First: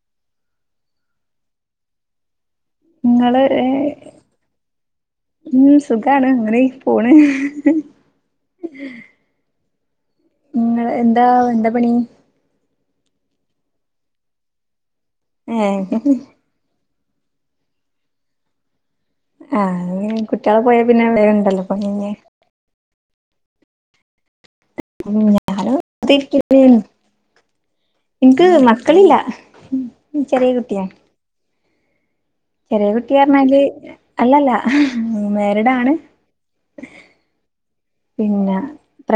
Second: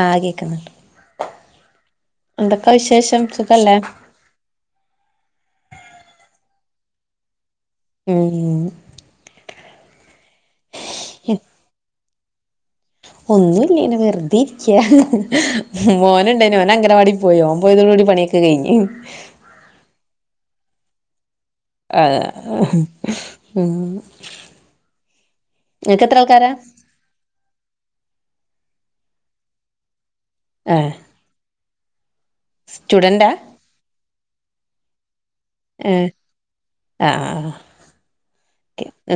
ആഹ് കേക്ക്ന്നുണ്ട് എന്തൊക്കെ വിശേഷം നിങ്ങള് സുഖല്ലേ ഉം സുഖാണ് അങ്ങനെയ് പോണ് ഊം നിങ്ങള് എന്താ എന്താ പണി ഒന്നൂല്ല്യ ഇങ്ങനെ വെറുതെ ഇരിക്യാ ഏഹ് മോനുണ്ടായ്നു ഓനംഗനവാടി പോയോ പോയതോടൂടി പണിയൊക്കെ കഴിഞ്ഞു ഉം ആഹ് ഉം കുട്ടികള് പോയാ പിന്നെ നേരണ്ടല്ലോ ആഹ് ഉം ഉം ഞനോ നിങ്ങക്ക് എത്ര ആൾക്കാരാ ഇൻക്ക് മ [unintelligible] മക്കളില്ല ചെറിയ കുട്ടിയാ ഏഹ് ചെറിയ സ്റ്റുഡന്റാ കുട്ടിപർഞ്ഞാല് അല്ലല്ല മേരിഡാണ് ഏഹ് ആഹ് ആഹ് പിന്നെ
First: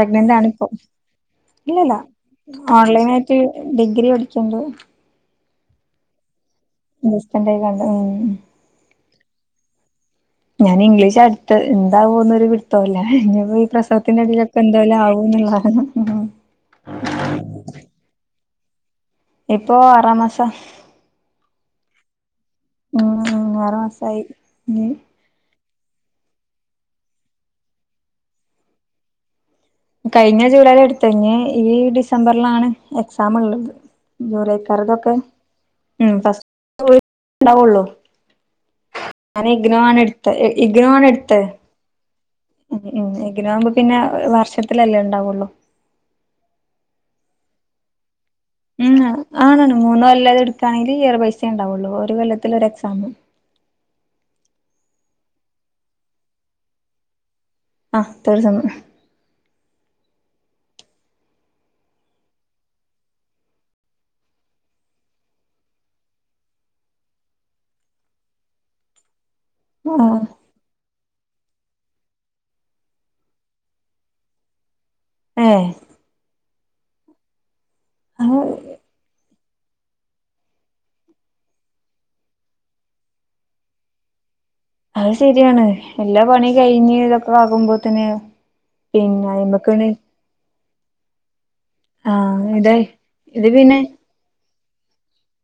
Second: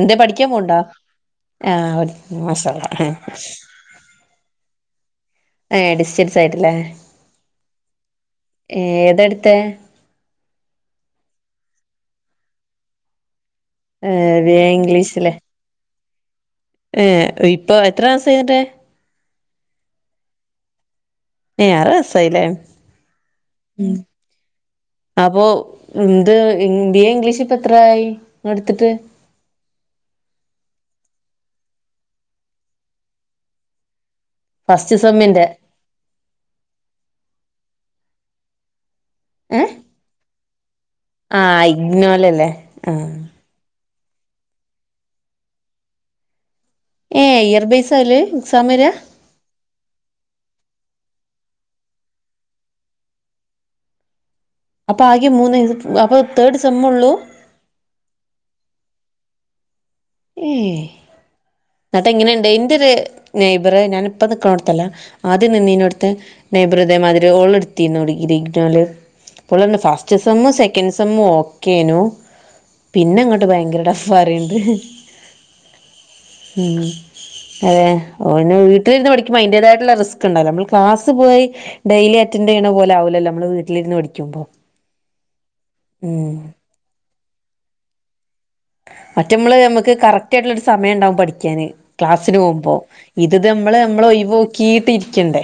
എന്തേ പഠിക്കാൻ ആണിപ്പൊ പോവ്ണ്ടോ ഇല്ലല്ല ആഹ് മാഷാ അള്ളാ ഓൺലൈനായിറ്റ് ഡിഗ്രി പഠിക്ക്‌ണ്ട് ഏ ഡിസ്റ്റൻസായ്ട്ട്ല്ലേ ഉം ഞാനിഗ്ലീഷാ എടുത്തത് എന്താവോന്നൊരു പിടുത്തോല്ല ഇനീപ്പ പ്രസവത്തിന്റെ ഏഹ് ബി എടയ്ലൊക്കെ എന്തേലാവോന്നുള്ളാര്ണം ഏ ഇപ്പ എത്ര മാസായ്ന്ന്ട്ട് ഇപ്പൊ അറാമാസാ ഏ ആറ്വയസായില്ലേ ആറ് ഉം മാസായി ഇനി അപ്പൊ - ഇമ് ദ് ഇ ബി എ ഇംഗ്ലീഷ് ഇപ്പൊ എത്രായി ഇങ്ങൾ ഇടത്ത്ട്ട് കഴിഞ്ഞ ജൂലൈലാ ഇട്ത്തത് ഇഞ് ഈ ഡിസംബർലാണ് എക്സാം ഇള്ളത് ഉം ജൂലൈ ഫസ്റ്റ് കാരതൊക്കെ സെമ്മിന്റെ ഉം ഫസ്റ്റ് ഓൽക്കേ ണ്ടാകൊള്ളു ഏ ഞാനിഗ്നോ ആണ് എടുത്തത് അഹ് ഇഗ്ന് ആ ഇഗ്നോലെ ഉം ഉം ഇഗ്നോ ആവുമ്പോ പിന്നെ വർഷത്തിലല്ലേ ഇണ്ടാവൊള്ളൂ ഏ ഇയർ ബെയിസാ ആയ്ല് ഉം അ ആണാണ് മൂന്ന്കൊല്ലം അത്ട്ക്കാണെങ്കി - അത് ഇയർ ബൈസേ ഇണ്ടാവൊള്ളൂ. ഒരു കൊല്ലത്തില് ഒരു എക്സാമ്. അപ്പൊ ആകെ മൂന്ന് ഇത് അപ്പൊ തേർഡ് സെമ്മോള്ളൂ ആ തേർഡ് സെമ്മ് ഏഹ് ഇന്ന്ട്ടെങ്ങനെണ്ട് ഇന്റെര് നെയ്‌ബറ് ഞാൻ ഇപ്പൊ നിക്ക്ണോടത്തല്ല ആദ്യം നിന്നീനോട്ത്ത് നെയ്‌ബർ ഇതേമാതിരി ഒളിട്ത്തീന്നു ഇ ഇഗ്നോല് അപ്പോളറഞ്ഞു ആ ഫസ്റ്റ് സെമ്മ് സെ - ൻക് സമ്മോക്കേന്നു പിന്നങ്ങട്ട് ഭയങ്കര ടഫാറയ്ണ്ട് ഉം ഇമ്... അതെ അഹ് അത് പിന്നെ വീട്ടിലിരുന്ന് പഠിക്കുമ്പോ അതിന്റെതായിട്ടുള്ള റിസ്ക് ഇണ്ടാവൊലോ നമ്മൾ ക്ലാസ്സ്‌ പോയി ഡെയലി അറ്റൻഡ് ൻഡ് ചെയ്യണപോലാവൂല്ലല്ലോ നമ്മള് വീട്ടിരുന്ന് പഠിക്കുമ്പോ അത് ശരിയാണ് എല്ലാ ഉം പണിയും കഴിഞ്ഞ് ഇതൊക്കെ ആകുമ്പോത്തിന് പി മറ്റെ ഇമ്മള് നമ്മക്ക് കറക്റ്റ് ആയിട്ടുള്ള ഒരു സമയം ഇണ്ടാവും പഠിക്കാന് ആഹ് ക്ലാസ്സിനോവുമ്പോ ഇതെ ഇത് ത് നമ്മള് മ്മളെ ഒഴിവോക്കി കീട്ട് ഇരിക്കണ്ടേ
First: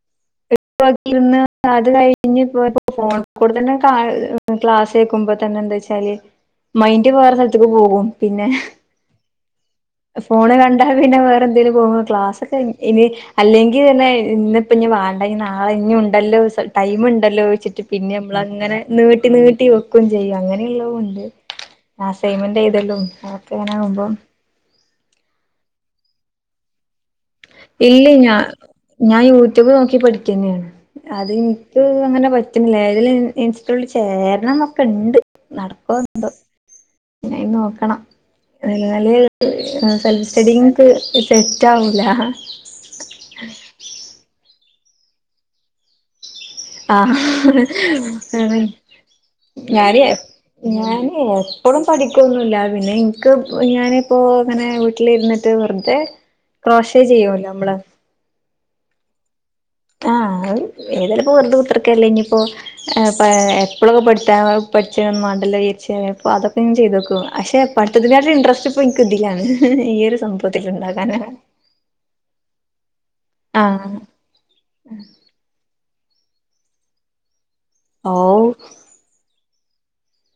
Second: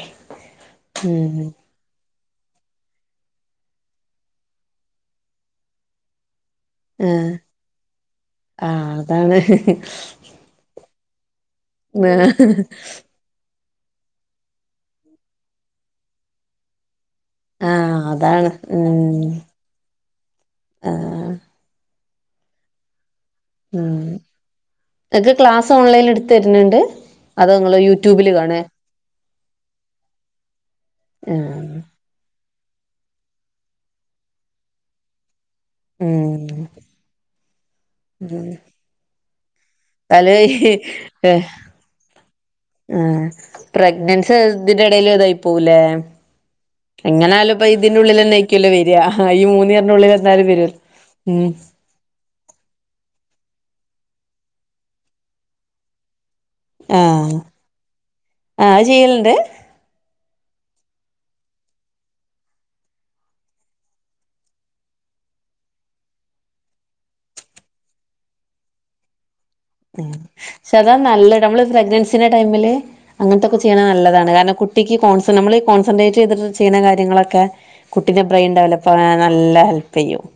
ഉം [unintelligible] ഇനിയിപ്പൊ ഫോണ് ഫോണ്ക്കൂടെ തന്നെ കാ ക്ലാസ് കേൾക്കുമ്പോ തന്നെ എദ്ധോയ്ചാല് മൈന്റ് ആഹ് വേറെ സ്ഥലത്ത്ക്ക് പോകും.. പിന്നെ- ആഹ് അതാണ് ഫോണ് കണ്ടാ പിന്നെ വേറെ എന്ത്നേലും പോവുമ്പോ ക്ലാസ്സൊക്കെയ്ൻ ഇനി അല്ലെങ്കി ഇന്നേയ് ഇഞ്പ്പൊഞ്ഞ് വാണ്ട, ഇഞ്ഞ് നാളെ ഇഞ്ഞും ഇണ്ടല്ലോ സ് ടൈം ഇണ്ട ആലോയിച്ച്ട്ട് ആഹ് പിന്നെ അതാണ് ഞമ്മളങ്ങനെ നീട്ടി ഉം നീട്ടി വെക്കും ചെയ്യും. അങ്ങനെഇള്ളോം ണ്ട്, ആഹ് അസ്സിംഗ്ന്മെന്റ് എഴുതലും അതൊക്കെങ്ങനാവുമ്പോ ഇങ്ങക്ക് ക്ലാസ് ഓൺലൈനിൽ ഇടുത്ത് തര്ണ് ണ്ട് അതോ ഇങ്ങള് ഇല്ല യൂട്യൂബില് ഞാ കാണെ ഞാൻ യൂട്യൂബ് നോക്കി പഠിക്കന്നെണ് അത് ആഹ് ഇൻക് അങ്ങനെ പ ഇല്ലേ അതില് ഇൻക്കും ചേരണംന്നൊക്കെ ഇണ്ട് നടക്കോ ഉം എന്ധോ ന്നെ അയിന് നോക്കണം ഉം ഇങ്ങള് ആ സെൽഫ് തല സ്റ്റഡി ഇങ്ങക്ക് സെറ്റ് ആവൂലാ ആ പ്രഗ്നൻസി ഇതിന്റെ എടേല് ഇതായിപ്പോകുംലെ ആഹ് എങ്ങനായാലും പ്പൊ ഈ ഇതിന്റുള്ളിലെന്നെയിരിക്കോലോ അതെ വെരാ ഹാ ഈ മൂന്ന് ഞാന് ഇയർന്റുള്ളിലെന്തായാലും വെരോല്ലോ ഞാന് ഹ് മ് എപ്പളും പഠിക്കൊന്നുല്ല പിന്നെ ഇൻക് ഞാനിപ്പോ ഇങ്ങനെ വീട്ടിലിരുന്ന്ട്ട് വെർതെ ക്രോഷേ ചെയ്യോലോ മ്മള് ആ.. അയ്ചെയ്യല്ണ്ട്? ആ അഹ് ഏതായാലുംപ്പൊ വെർതെ കുത്ത്ർക്കല്ലെ ഇഞ്ഞ്പ്പൊ ആഹ് പ എപ്പളുപ്പൊ പഠിക്കാ പഠിച്ചൊന്നും മാണ്ടല്ലോ വിചാരിച്ച് ഞാനിപ്പോ അതൊക്കെങ്ങനെ ചെയ്തോക്കും അശെ പഠിത്തത്തിനെക്കാട്ടിലും ഇന്ട്രെസ്റ്റ് ഇപ്പൊ ഇൻക് ഇതിലാണ് ഈ ഉം ഒരു സംഭവത്തിൽ പക്ഷെ അതാ ഉണ്ടാക്കാനാണ് നല്ലെത് നമ്മൾ പ്രേഗ്നെൻസി ന്റെ ടൈമില് അങ്ങനത്തൊക്കെ ചെയ്യണത് ആഹ് നല്ലതാണ് കാരണം കുട്ടിക്ക് കോൺസെ നമ്മൾ ഈ കോൺസൻട്രേറ്റ് ചെയ്തിട്ട് ചെയ്യുന്ന കാര്യങ്ങളൊക്കെ കുട്ടിന്റെ ബ്രെയിൻ ഡെവലപ്പാവാൻ നല്ല ഹെൽ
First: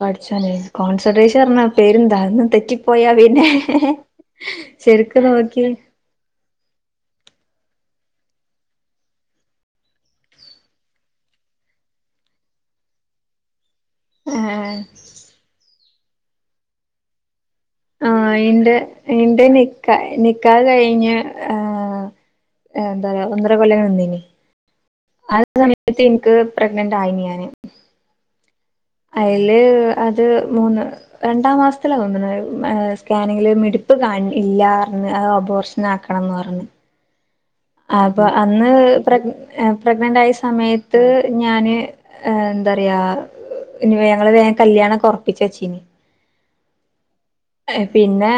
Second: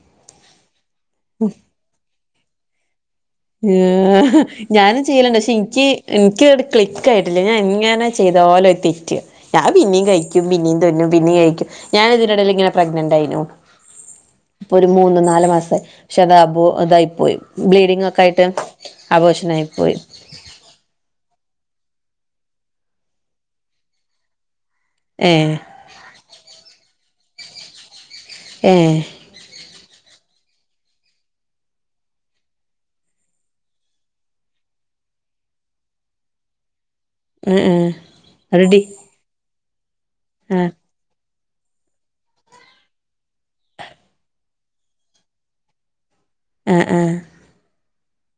പഠിച്ചണെ കോൺസെൻഡ്രെഷൻ ന്നറഞ്ഞ പെരുംധാ ഒന്ന് തെറ്റിപ്പോയ വെ ഉം ഞാനും ചെയ്യലണ്ട് പക്ഷെ നോക്കി ഇൻക്ക് ഇൻക്ക്ങ്ങട് ക്ലിക്ക് ആയിട്ടില്ല ഞാൻ എൻ- ങ്ങനെ ചെയ്തോലും അത് തെറ്റാണ് ഞാൻ പിന്നീം കഴിക്കും പിന്നീം തുന്നും പിന്നീം അഴിക്കും ഞാൻ ഇതിന്റെടേൽ ഇങ്ങനെ പ്ര പ്രെഗ്നന്റ് ആയീന്നു. ആഹ് ഇപ്പൊര് മൂന്ന് നാല് മാസായി. പക്ഷെ അത് അബോ ഇതായിപ്പോയി. ബ്ലീ- ആ എന്റെ ന്റെ നിക്ക പോയി നിക്കാഹ്‌ കഴിഞ്ഞ ആ എന്താ റയ ഒന്നരകൊല്ലകടന്നീനി ആ ഏഹ് സമയത്ത് എനിക്ക് പ്രഗ്നൻ ആയിനിഞാന് ഏഹ് അയ്ല് അത് മൂന്ന് രണ്ടാം മാസ്ത്തിലാ തൊന്ന്ണ് ഏ സ്കാനിങ്ങില് മിടിപ്പ് കാൺ ഇല്ലാർണ് ഏ ഒബോഷനാക്കണംന്ന് പർഞ് ഉം ഉം അപ്പൊ അന്ന് റെഡി പ്രഗ് പ്രഗ്നന്റായ ആഹ് സമയത്ത് ഞാന് എന്തറയാ ഇനി വേ ങ്ങള് വേഗം കല്യാണൊക്കെ ഒറപ്പിച്ചെച്ചി ആ ആ പിന്നെ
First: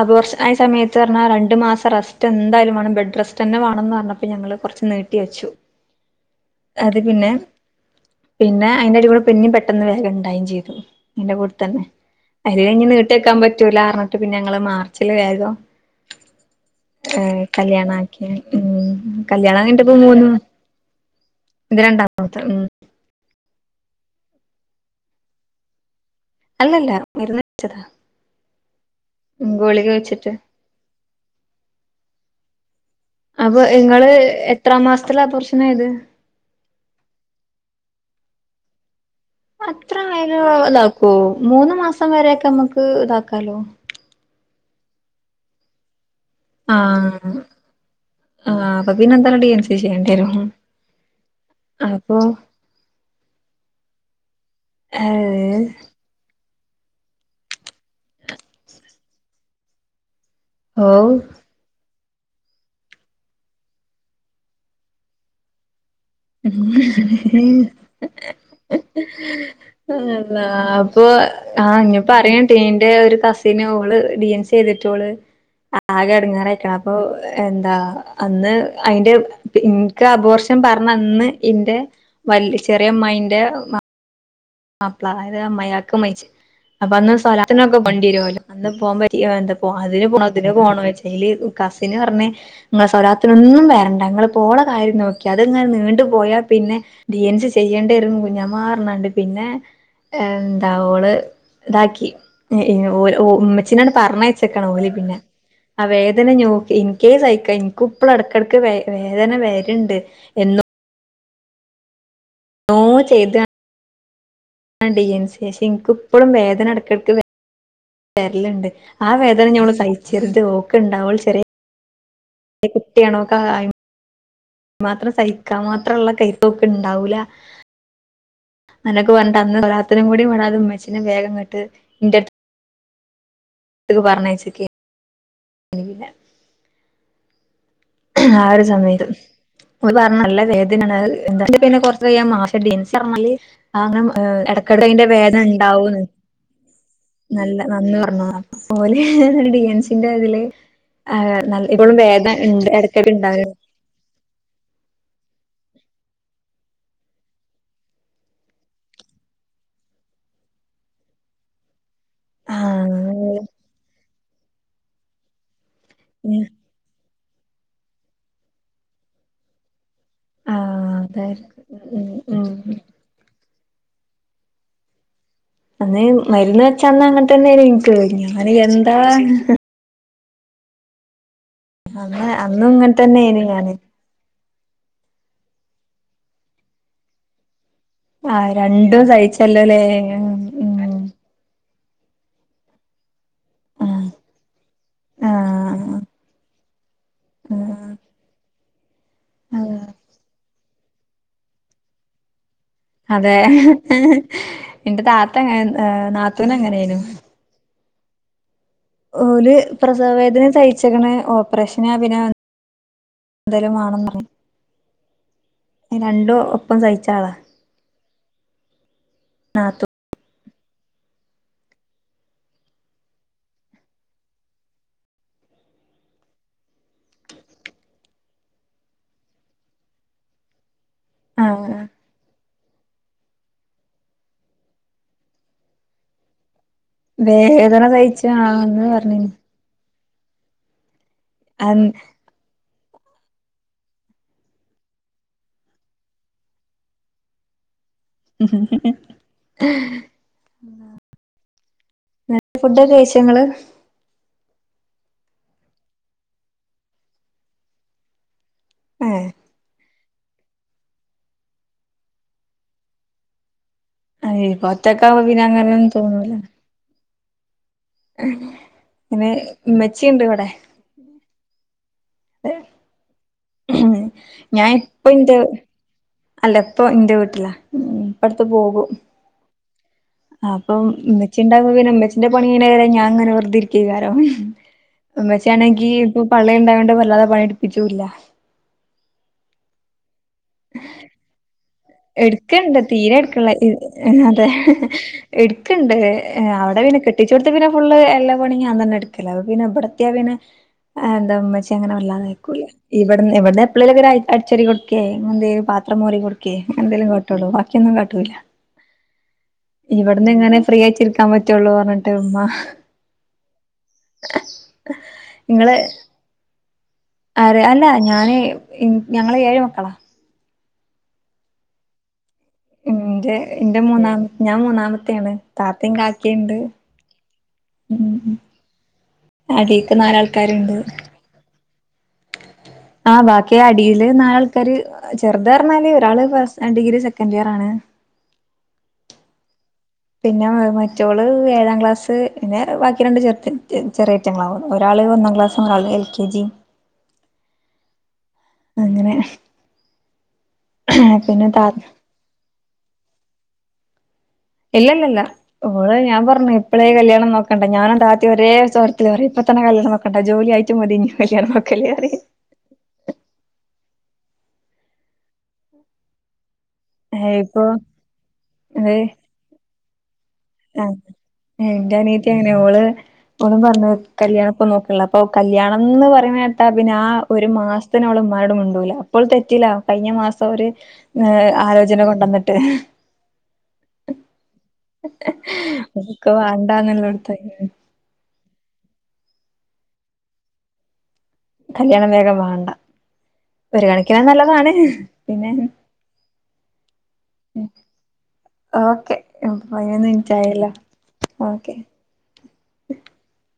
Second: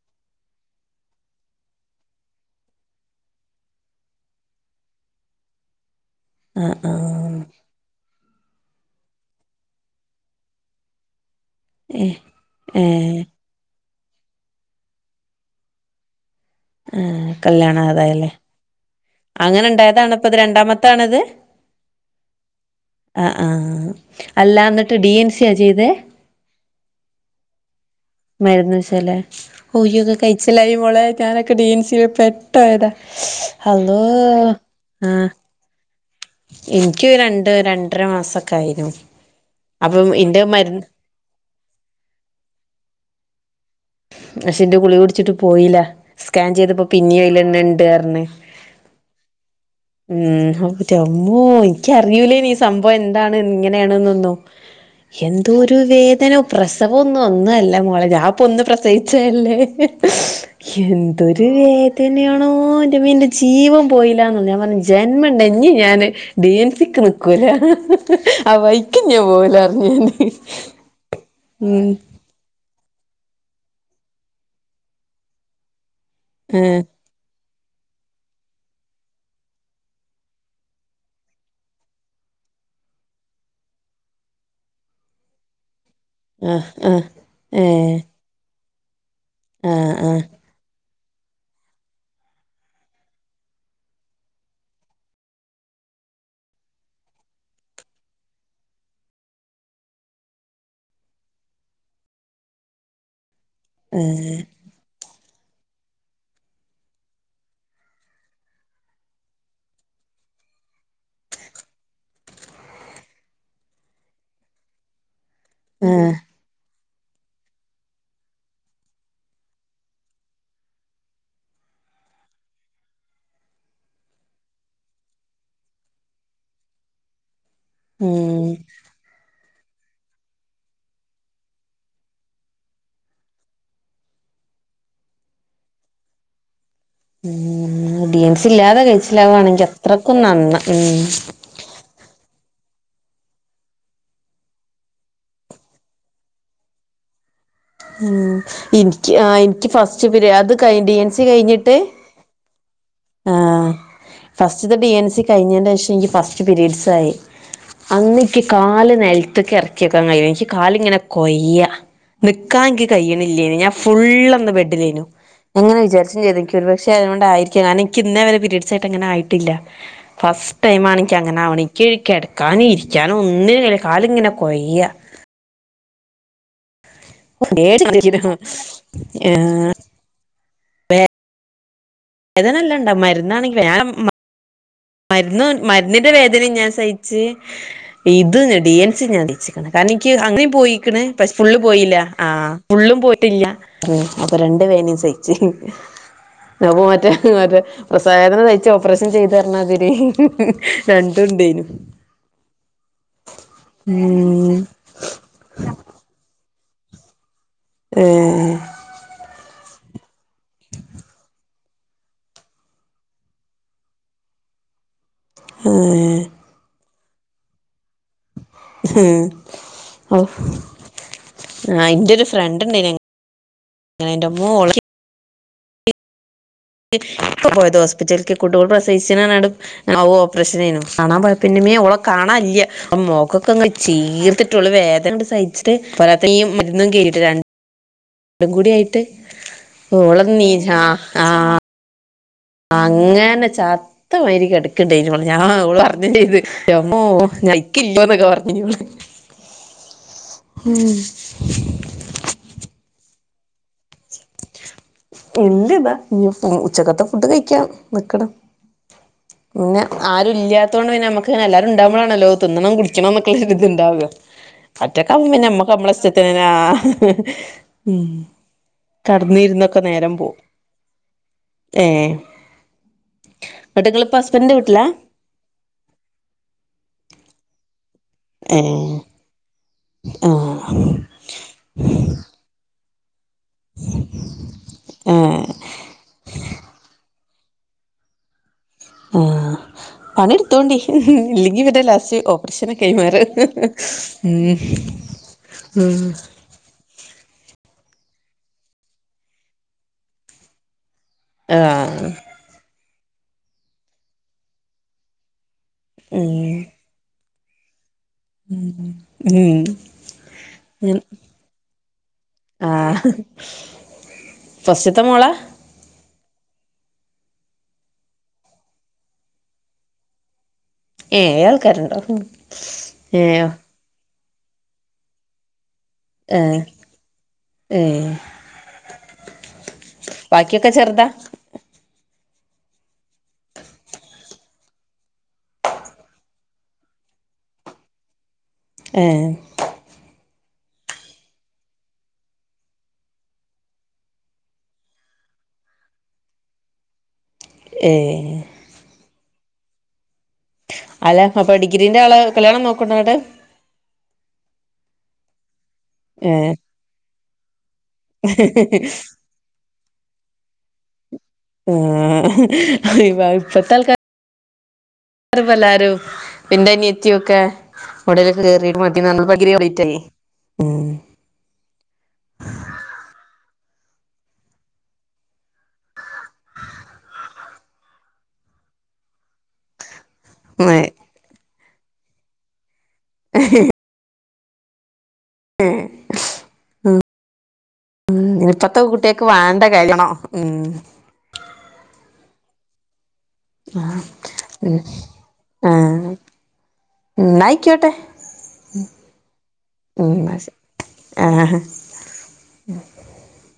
അബോഷനായ സമയത്തർഞ്ഞാ രണ്ട് മാസം റെസ്റ്റെന്തായാലും വേണം ബെഡ്റെസ്റ്റ് തന്നെ വേണംന്നർഞ്ഞപ്പ ഞങ്ങള് കൊറച്ച് നീട്ടി വെച്ചു ആഹ് അത് പിന്നെ ആഹ് പിന്നെ അയ്ന്റെരുക്കൂടെ പിന്നേം പെട്ടെന്ന് വേഗണ്ടായെം ചെയ്ത് അയിന്റെ കൂടെ തന്നെ ഏഹ് അത് കയ്ഞ്ഞ് ഏഹ് നീട്ടിവെക്കാൻ പറ്റൂലാർഞ്ഞിട്ട് പിന്ന ഞങ്ങള് മാർച്ചില് വേഗം ആ ഏഹ് കല്യാണായതാ കല്യാണാക്കി ഉം കല്യാണം കഴിഞ്ഞിട്ടിപ്പോ മൂന്ന് ഇപ്പത് രണ്ടാമത്താണത് ഇത് രണ്ടാമത്തെ ഉം ആ ആ അല്ലാ ന്നിട്ട് ഡി എൻ സി യാ ചെയ്തേ അല്ലല്ല മരുന്ന് കഴിച്ചതാ മരുന്ന് വെച്ചല്ലേ ഓ ഗുളിക ഈയ്യോക്കെ വെച്ചിട്ട് കയ്ച്ചലായി മോളെ ഞാനൊക്കെ ഡി എൻസി വെപ്പെ ട്ടായത അപ്പ ഇങ്ങള് എത്രമാസത്തില അപോർഷനായത് എനിക്ക് രണ്ട് രണ്ടര മാസൊക്കെ ആയിനു അത്ര അപ്പം ഇന്റെ വേഗം മരുന്ന് താക്കോ മൂന്ന് മാസം വരൊക്കെ മ്മക്ക് ഇതാക്കാലോ പഷെ എന്റെ ഗുളിക കുടിച്ചിട്ട് പോയില്ല സ്കാൻ ചെയ്തപ്പോ പിന്നേം ആഹ് അയ്ലെന്നെണ്ട് പർഞ്ഞ് ആഹ് അപ്പൊ പിന്നെ എന്തായാലും ഡി എൻ സി ചെയ്യേണ്ടി വരും ഉം ഹൗ എന്റെമ്മോ അപ്പൊ എക്കറിയൂല്ലേനി ഈ സംഭവം എന്താണ് ന്ന് എങ്ങനെയാണ് ന്നൊന്നും ഏഹ് എന്തോരു വേദന പ്രസവൊന്നും ഒന്നുഅല്ല മോളെ ഞാപ്പ ഒന്ന് പ്രസവിച്ചല്ലേ ഓഹ് എന്തൊരുവേ തന്നെയാണോൻ്റെമ്മേ ന്റെ ജീവൻ പോയില്ലാന്ന് ഞാൻ പറഞ്ഞ് ജന്മണ്ടെ ഇഞ് ഞാന് ഡീഎൻസിക്ക് നിക്കൂല ആ വൈക്ക്‌ ഇഞ് പോവുലാർഞ് ഞാന് ആഹ് ഉം ഇനി പറയൻട്ടെ ന്റെ കസിന് ഓള് ടി എൻ സി സെയ്തിട്ട് ഓള് ആകെ എടങ്ങേറായ്ക്കണ് അപ്പൊ എന്താ അന്ന് അയ്ന്റെ പിൻ ക്ക് അപോർഷൻ പർ ന്ന അന്ന് ഇന്റെ വല്യ ചെറിയമ്മായിന്റെ മാപ്പ്ളാരെ അമ്മായാക്ക മൈച്ച് ആഹ് ആഹ് അപ്പൊ ആഹ് അന്ന് സ്വലാത്തിനൊക്കെ ഏഹ് പോണ്ടിരോലോ അന്ന് പോമ്പ റ്റ്യി എന്താ ആഹ് അതിന് ആഹ് പോണോ ഇതിന് വെച്ച് ന്റെയ്ല് കസിന് പർഞ് നിങ്ങള് സ്വലാത്തിനൊന്നും വരണ്ട ഇങ്ങള്പ്പ ഓള കാര്യം നോക്കിയാ അത്ങ്ങനെ നീണ്ട് പോയാ പിന്നെ ഡി എൻ സി ചെയ്യേണ്ടിരും കുഞ്ഞമ്മാ പർഞ്ഞാണ്ട് പിന്നെഎന്താ ഓള് ഇതാക്കി [unintelligible] ച്ച്നത് ഏഹ് പർഞ്ഞയ്ച്ച്ക്ക്‌ണ് ഓല് പിന്നെ ആ വേദന ഞ്ഞോ ഇൻക്കേ സൈക്ക ഇൻക്കും ഇപ്പളെടക്കെടക്ക് വേ വേദന വെര്ണ്ട് എന്നും ന്നോ ചെയ്ത ആ ഡി എൻ സി ക്ക് ശേഷം ആഹ് ഇനിക്കിപ്പഴും വേദന എടക്ക ക്ക് വെ വെര്ല്ണ്ട് ആ വേദന ഞമ്മള് സയ്ച്ച് ന്ന്ട്ട് ഓൾക്ക്ണ്ടാവൊള്ളൂ ചെറിയ എ കുട്ടിയെണോക്കാ യം മാത്രം സയ് ക്കാൻ മാത്രള്ള കെൽപ് ഓൾ ക്കുണ്ടാവൂല ഉം [unintelligible] കൂടി വിടാതെ ഉമ്മച്ചീനെ വേഗം ഇങ്ങ ട്ട് ഇന്റെ [unintelligible] പറഞ യ് ച്ച്ക്കെന്നു അനി പിന്നെ ഉം ഡി എൻ ആ സി ഒരു ഇല്ലാതെ സമയ് ത്ത് കഴിച്ചിലാവാണെങ്കി ഓൽ അത്രക്കും പറഞ്ഞ നല്ല നന്ന വേദനെ ണ് ഉം അഹ് എന്ത പിന്നെ കൊറച്ചഴിഞ്ഞ മാ [unintelligible] ആ അങ്ങനെ ഇടക്കിടെ അതിന്റെ വേദന ഉണ്ടാവൂ ന്ന് നല്ല നന്ന ർ ന്ന ഉം ഓല് എനിക്ക് ആ ഡി എനിക്ക് എൻസിന്റെ ഫസ്റ്റ് പിരി തില് അത് കഴി ഡി ഇ പ്പളും വേദ ആ ഫസ്റ്റ്ത്തെ ഡി എൻസി കഴിഞ്ഞിന്റെ ഷം എനിക്ക് ഫസ്റ്റ് പിരീഡ്സ് ആയി അന്നിക്ക് കാല് നെൽത്ത്ക്ക് എർ ക്കിക്കാൻ കഴിയൂ എനിക്ക് കാലിങ്ങനെ കൊയ്യ ആ നിക്കാ എൻ ക്ക് കഴിയണില്ലേന് ഞാൻ ഫുള്ളന്ന് ബെഡിലേനു ങ്ങനെ വിചാര് ച്ചും ചെയ്ത് ഇക്ക് ഒരു പക്ഷെ അതോണ്ടായിരിക്കെ ഞൻ എനിക്ക്ന്നെ വരെ പീരീഡ്സായിട്ട് ങ്ങനെ ആയിട്ടില്ല ഫസ്റ്റ് ആഹ് ടൈമാണിക്ക് അങ്ങനെ അതായിരിക്കും ആവണ് ഇക്ക് ഉം ഉം കെടക്കാന് ഇരിക്കാനും ഒന്നിനു കാലി ങ്ങനെ കോയ്യാ അന്ന് മരുന്ന് വെച്ചന്ന് അങ്ങനെ തന്നെന്നു ഇൻ ക്ക് ഞാൻ എന്താണ് വേ അന്ന് അന്നും ഇങ്ങനെ തന്നെന്നു ഞാൻ മരുന്നും മരുന്നിന്റെ വേദനിം ഞാൻ സയ്‌ ച്ച് ഇത് ആഹ് ഡി എൻ സി രണ്ടും [unintelligible] സഹിച്ചല്ലോല്ലേ കാരണം ഇൻ ക്ക് അങ്ങനീം ഉം പോയിക്ക്ണ് പക്ഷെ ഫുള്ള് പോയില്ല ആ ഫുള്ളും പോയിട്ടില്ല ആഹ് അപ്പൊ രണ്ട് വേനീം സയിച്ച് ആഹ് അപ്പ മറ്റേ മ റ്റേ പ്രസവവേ ദ ന സയ്ച്ച് ഓപ്പറേഷൻ ചെയ്ത് പർ ഞ്ഞ ആഹ് രണ്ടും ഉണ്ടേയ്നു അതെ ഇന്റെ താത്തങ്ങ നെ ഏ നാത്തൂനങ്ങനേനു [inaudible] ഓല് പ്രസവവേദനീം സയ്ച്ച് ക്ക് ണ് ഓപ്പറേഷന പിന്നാ ന്തേലും വാണം ത് രണ്ടും ഒപ്പം സയ് ച്ചാളാ [unintelligible] ആ ഇൻ്റെരു ഫ്രണ്ട് ഇണ്ടായിന് ആ ഇന്റെമ്മോ ഓൾ ക് ഇപ്പ പോയത് ഹോസ്പിറ്റല്ക്ക് കുടൂള് പ്രസിവിചാ നാനാട് ആ ഹ് ഓപ്പറേഷൻ ആയിനു കാണാൻ പോയപ്പോ ന്റമ്മേ ആഹ് ഓളെ കാണാല്യ ആ മൊ ഖ ക്കെ അങ്ങ് ചീർത്തിട്ട് ഓള് വേദനങ്ങ് സയിച്ചിട്ട് പോരാത്ത ഈ മരുന്നും കേറിട്ട് രണ്ടും വേദന സയിച്ച ആ കൂടി ന്ന് ആയിട്ട് പറഞ്ഞിന്ന് ഓള് നീജാ ആ അങ്ങനെ ചത്ത മാ രി കെടക്ക്ണ്ടയിനു ഞാ ഓള് പറഞ്ഞും ചെയ്ത് ന്റമ്മോ [unintelligible] പറഞ്ഞ് ന്നി ഫുഡൊക്കെ കയ്ച്ചോ ങ്ങള് ഇല്ല താ ഇഞ്ഞി ഉ ഉച്ചക്കത്തെ ഫുഡ് കഴിക്കണം നിക്ക്ണ് ഏഹ് പിന്നെ ആരു ഇല്ലാത്തോ ണ്ട് പിന്നെ നമ്മക്ക്ല്ലാരുണ്ടാ മ്പൊ ളാണല്ലോ തിന്നണം കുടിക്കന്നക്കൊരുള്ളൊരു ഇണ്ടാകാ അയ് ഇപ്പൊ ഒറ്റക്കാവുമ്പോ പിന്നെ നമ്മക്ക് അങ്ങനൊന്നും നമ്മളിഷ്ടതിന തോന്നൂല ന്നെ ആ ഹ് ഉം കടന്നിരുന്നോ? ചീണ്ടിവടെ ഏ എന്നിട്ട് ഇങ്ങളിപ്പോ ഹസ്ബൻഡിന്റെ ഞാൻ വീട്ടിലാ ഇപ്പ ന്റെ അല്ല ഇപ്പൊ ന്റെ വീട്ടിലാ പ്പ ട് ത്തു ഏ പോകും ആ അപ്പം മ്മച്ചിണ്ടാവുമ്പോ പിന്നെ മ്മച്ചന്റെ പണി കയ്യിണ വരെ ഞാ അങ്ങനെ വെർതെര് കേക്കാരം ഏ മ്മച്ചിയാണെങ്കി പ്പൊ പള്ളേൽണ്ടാ യൊണ്ട് വല്ലാതെ പണി ഇജൂല ഉം പണി ഇ ട് ത്തോണ്ടി ഇല്ലെങ്കി പിന്നെ ലസ് എടുക്ക്ണ്ട് തീരെ എടുക്ക്ള്ള അതെ ഉം എടുക്ക്ണ്ട് ഉം അവിടെ പിന്നെ കെട്ടിച്ചോ ട് ത്ത് പിന്നെ ഫുള്ള് എല്ലാ പണീം ഞാൻ തന്നാഎടുക്കല് അപ്പൊ പിന്നെ ഇബ ടത്തിയാ പിന്നെ ഏ ന്ത ആ മ്മച്ച അങ്ങനെ വല്ലാതെയിക്കൂല ഇവിടന്ന് ഇവിടന്ന് എപ്പളെങ്കിലൊക്കെ അടിച്ചാരി കൊടുക്കെ എന്ത പത്രമോറി കൊടുക്കേ ഉം എന്തെങ്കിലും കട്ടുള്ളൂ ബാക്കിയൊന്നും ക ല ഇവിടന്ന് ഇങ്ങനെ ഫ്രീ ഉം ആയിട്ടിരിക്കാൻ പറ്റുള്ളു പറഞ്ഞിട്ട് മ്മ ഫസ്റ്റിത്തെ മോള നിങ്ങള് ആര് അല്ല ഞാന് ഇൻ ഞങ്ങള് ഏഴ് മക്കളാ ഏഹ് ആൾക്കാരുണ്ടോ എന്റെ എന്റെ മൂന്നാമ ഞാൻ മൂന്നാമത്തെണ് താത്തയും ഏ കാക്കിയുണ്ട് ഏ ഉം അടിക്ക് ബാക്കിയൊക്കെ നാലാൾക്കാരുണ്ട് ചെറുതാ ആഹ് ബാക്കി അടില് നാലാൾക്കാര് ചെറുത് പറഞ്ഞാല് ഒരാള് പ്ലസ് ഡിഗ്രി സെക്കൻറ് ഇയർ ആണ് ഏഹ് പിന്നെ മറ്റോള് ഏഴാം ക്ലാസ്സ് പിന്നെ ബാക്കി രണ്ട് ചെറ് ചെ ചെറിയറ്റങ്ങളാവുന്നു ഒരാള് ഒന്നാം ക്ലാസ് ഒരാള് എൽ കെ ജി ഏ അങ്ങനെ അല്ല പിന്നെ അപ്പൊ താ ഡിഗ്രീന്റെ ആള് കല്യാണം നോക്കണ്ടങ്ങോട്ട് ഇല്ലല്ലല്ല ഓള് ഞാൻ ഏ പറഞ്ഞ ഇപ്പോഴേ കല്യാണം നോക്കണ്ട ഞാനും താതേം ഒരേ സ്വരത്തില് പറയും ഇപ്പ തന്നെ കല്യാണംനോക്ക കണ്ടാ ജോലിയായിട്ട് മതിഞ്ഞു ഏഹ് ഇപ്പത്താൽക്ക റ് പ്പ എല്ലാരും എന്റെ അനിയത്തിയൊഒക്കെ ഇപ്പൊ ഉടലൊക്കെ കയറിയിട്ട് മതി ഏഹ് പറഞ്ഞു പ്പ പ്പഗ്രിയോ ലേറ്റായി ആഹ് എന്റെ അനിയത്തി അങ്ങനെ ഓള് അവളും പറഞ്ഞത് കല്യാണം ഇപ്പൊ നോക്കുള്ള അപ്പൊ കല്യാണം എന്ന് പറയണ കേട്ടാ പിന്നെ ആ ഒരു മാസത്തിന് അവള് മ രോടും മിണ്ടൂല അപ്പോൾ തെറ്റില്ല കഴിഞ്ഞ മാസം ഒരു ഏഹ് ആലോചന കൊണ്ടുവന്നിട്ട് ഏഹ് ഓക്ക് വേണ്ടാന്നുള്ളോടത്ത് ഇനിപ്പത്തെ കുട്ടിയക്ക് വാണ്ട കഴിക്കണോ ഉം കല്യാണം വേഗം വേണ്ട ഒരു കണിക്കിനാ നല്ലതാണ് ഉം പിന്നെ ന്നാ ആയിക്കോട്ടെ ഓക്കെ പയ്നൊന്നു മിനിറ്റായല്ലോ ആ ഓക്കെ [unintelligible]